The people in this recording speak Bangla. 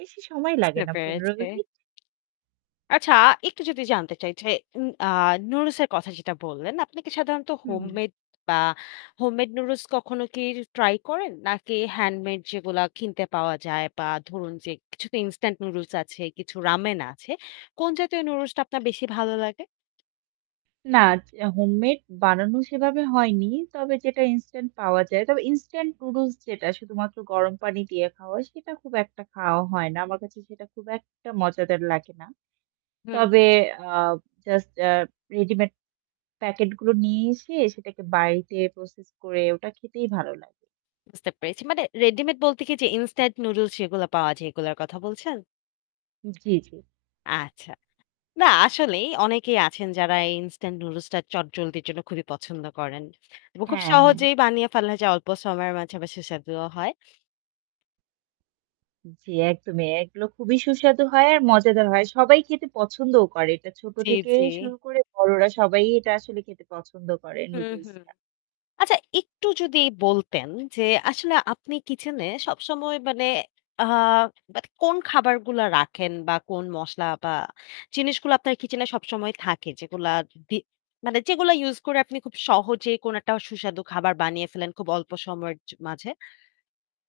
বেশি সময় লাগে বুঝতে না ১৫ পেরেছি। মিনিট। আচ্ছা একটু যদি জানতে চাই যে, উম অ্যাঁ নুডলসের কথা যেটা বললেন, আপনি কি সাধারণত হুম, হুম। হোমমেড বা হোমমেড নুডলস কখনো কি র ট্রাই করেন? নাকি হ্যান্ডমেড যেগুলো কিনতে পাওয়া যায় বা ধরুন যে কিছু তো ইনস্ট্যান্ট নুডলস আছে, কিছু রামেন আছে। কোন জাতীয় নুডলসটা আপনার বেশি ভালো লাগে? না। য হোমমেড বানানো সেভাবে হয়নি। তবে যেটা ইনস্ট্যান্ট পাওয়া যায়। তবে ইনস্ট্যান্ট নুডলস যেটা শুধুমাত্র গরম পানি দিয়ে খাওয়া হয়, সেটা খুব একটা খাওয়া হয় না। আমার কাছে সেটা খুব একটা মজাদার লাগে না। হুম, হু। তবে অ্যাঁ জাস্ট এ্যা রেডিমেড প্যাকেট গুলো নিয়ে এসে সেটাকে বাড়িতে প্রসেস করে ওটা খেতেই ভালো লাগে। বুঝতে পেরেছি। মানে রেডিমেড বলতে কি যে ইনস্টান্ট নুডলস যেগুলা পাওয়া যায়, এগুলোর কথা বলছেন? হু। জ্বী, জ্বী। আচ্ছা। না আসলেই অনেকেই আছেন যারা এই ইনস্টান্ট নুডলসটা চটজলদির জন্য খুবই পছন্দ করেন। এবং খুব হ্যাঁ, হ্যাঁ। সহজেই বানিয়ে ফেলা যায় অল্প সময়ের মাঝে আবার সুস্বাদুও হয়। উম জ্বি একদমই। এগুলো খুবই সুস্বাদু হয় আর মজাদার হয়। সবাই খেতে পছন্দও করে। এটা ছোট জী, থেকে জী। শুরু করে বড়রা সবাই এটা আসলে খেতে পছন্দ করে হুম, নুডলস হুম। টা। আচ্ছা একটু যদি বলতেন যে আসলে আপনি কিচেনে সবসময় মানে আ মানে কোন খাবারগুলা রাখেন বা কোন মসলা বা জিনিসগুলো আপনার কিচেনে সবসময় থাকে যেগুলার দি মানে যেগুলো ইউস করে আপনি খুব সহজে কোন একটা সুস্বাদু খাবার বানিয়ে ফেলেন খুব অল্প সময়ের জ মাঝে?